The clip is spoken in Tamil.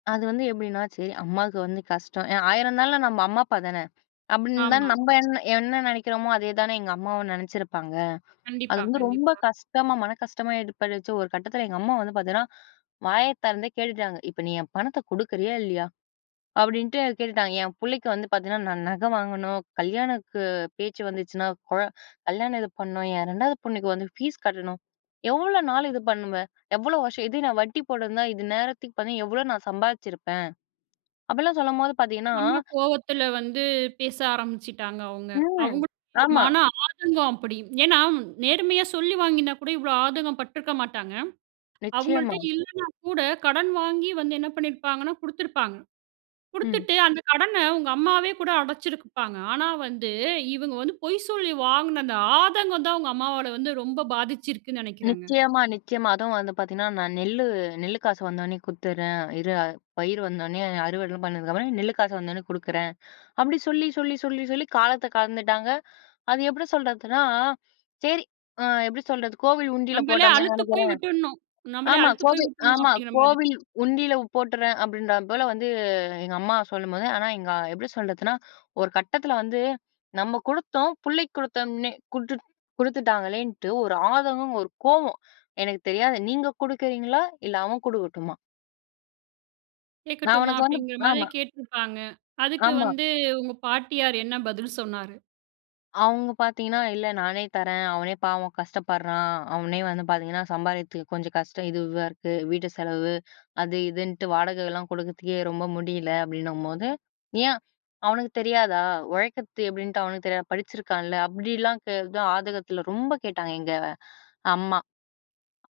அது வந்து எப்டின்னா, சரி அம்மாவுக்கு வந்து கஷ்டம், ஏன் ஆயிரம்ன்னாளும் நம்ம அம்மா அப்பா தானே! அப்டின்னு தான் ஆமா. நம்ப என்ன என்ன நெனைக்கிறோமோ, அதே தானே எங்க அம்மாவும் நெனைச்சிருப்பாங்க. அது கண்டிப்பா, வந்து ரொம்ப கண்டிப்பா. கஷ்டமா, மன கஷ்டமா ஏற்பட்டுச்சு ஒரு கட்டத்தில எங்க அம்மா வந்து பாத்தீங்கன்னா, வாய திறந்தே கேட்டுட்டாங்க, "இப்ப நீ என் பணத்தை குடுக்குறியா இல்லையா?" அப்படின்ட்டு கேட்டுட்டாங்க. "என் புள்ளைக்கு வந்து பாத்தீங்கன்னா, நான் நகை வாங்கணும். கல்யாணக்கு பேச்சு வந்துச்சுனா, குழ கல்யாணம் இது பண்ணணும், என் 2ஆவது பொண்ணுக்கு வந்து ஃபீஸ் கட்டணும், எவ்ளோ நாள் இது பண்ணுவ? எவ்வளோ வருஷம்? இது நான் வட்டி போட்டிருந்தா இது நேரத்துக்கு பார்தீ எவ்வளோ நான் சம்பாதிச்சிருப்பேன்" அப்படிலாம் சொல்லும்போது பாத்தீங்கன்னா நம்ம கோவத்தில வந்து பேச ஆரம்பிச்சுட்டாங்க அவுங்க. ம். அவுங்களுடைய ஆமா. மன ஆதங்கம் அப்படி. ஏன்னா, நேர்மையா சொல்லி வாங்கினா கூட இவ்வளோ ஆதங்கம் பட்டுருக்க மாட்டாங்க. நிச்சயமா. அவுங்கள்ட்ட இல்லைன்னா கூட, கடன் வாங்கி வந்து என்ன பண்ணிருப்பாங்கன்னா, குடுத்துருப்பாங்க. ம். குடுத்துட்டு, அந்த கடன உங்க அம்மாவே கூட அடைச்சிருப்பாங்க. ஆனா, வந்து இவுங்க வந்து பொய் சொல்லி வாங்கின அந்த ஆதங்கம் தான், உங்க அம்மாவாள வந்து ரொம்ப பாதிச்சிருக்குன்னு நினைக்கிறேங்க. நிச்சயமா, நிச்சயமா. அதுவும் வந்து பாத்தீங்கன்னா, "நான் நெல்லு நெல்லு காசு வந்தவோன்னே குடுத்துறேன். இரு பயிர் வந்தோனே அறுவடைலாம் பண்ணதுக்கு அப்புறம் நெல்லு காசு வந்தவுன்னே குடுக்குறேன்" அப்படி சொல்லி சொல்லி சொல்லி சொல்லி காலத்த கடந்துட்டாங்க. அது எப்படி சொல்றதுன்னா, சரி அ எப்டி சொல்றது? கோவில் உண்டில நம்பளே போட்டோமேன்னு அலுத்து நெனைக்கிறேன். போய் விட்டுட்ணும் நம்மளே ஆமா, அலுத்து போயி "கோவில் உட்டுட்ணும், ஆமா அப்டிங்கிற மாதிரி. கோவில் உண்டியில போட்டுடுறேன்" அப்படின்ற போல வந்து, எங்க அம்மா சொல்லும்போது, ஆனா எங்க எப்படி சொல்றதுன்னா, ஒரு கட்டத்தில வந்து நம்ம குடுத்தோம் புள்ளைக்கு குடுத்தோம்ன்னே, குடுத்து குடுத்துட்டாங்களேன்னுட்டு, ஒரு ஆதங்கம், ஒரு கோவம். எனக்கு தெரியாது நீங்க குடுக்குறீங்களா? இல்ல அவன் குடுக்கட்டுமா? நான் கேக்கட்டுமா அவனுக்கு வந்து அப்டிங்கிற மாரி ஆமா, கேட்டிருப்பாங்க. அதுக்கு ஆமா. வந்து உங்க பாட்டியார் என்ன பதில் சொன்னாரு? அவங்க பாத்தீங்கன்னா, "இல்ல நானே தரேன், அவனே பாவம் கஷ்டப்படுறான். அவனே வந்து பாத்தீங்கன்னா, சம்பாரிக்கிறதுக்கு கொஞ்சம் கஷ்டம் இதுவா இருக்கு. வீட்டு செலவு, அது, இதுன்ட்டு, வாடகைலாம் கொடுக்குறதுக்கே ரொம்ப முடியல," அப்படின்னம்போது, "ஏன்? அவனுக்கு தெரியாதா? உழைக்கற்த்து எப்படின்ட்டு அவனுக்கு தெரியாதா? படிச்சிருக்கான்ல" அப்படிலாம் கே அதான் ஆதங்கத்தில ரொம்ப கேட்டாங்க எங்க அம்மா.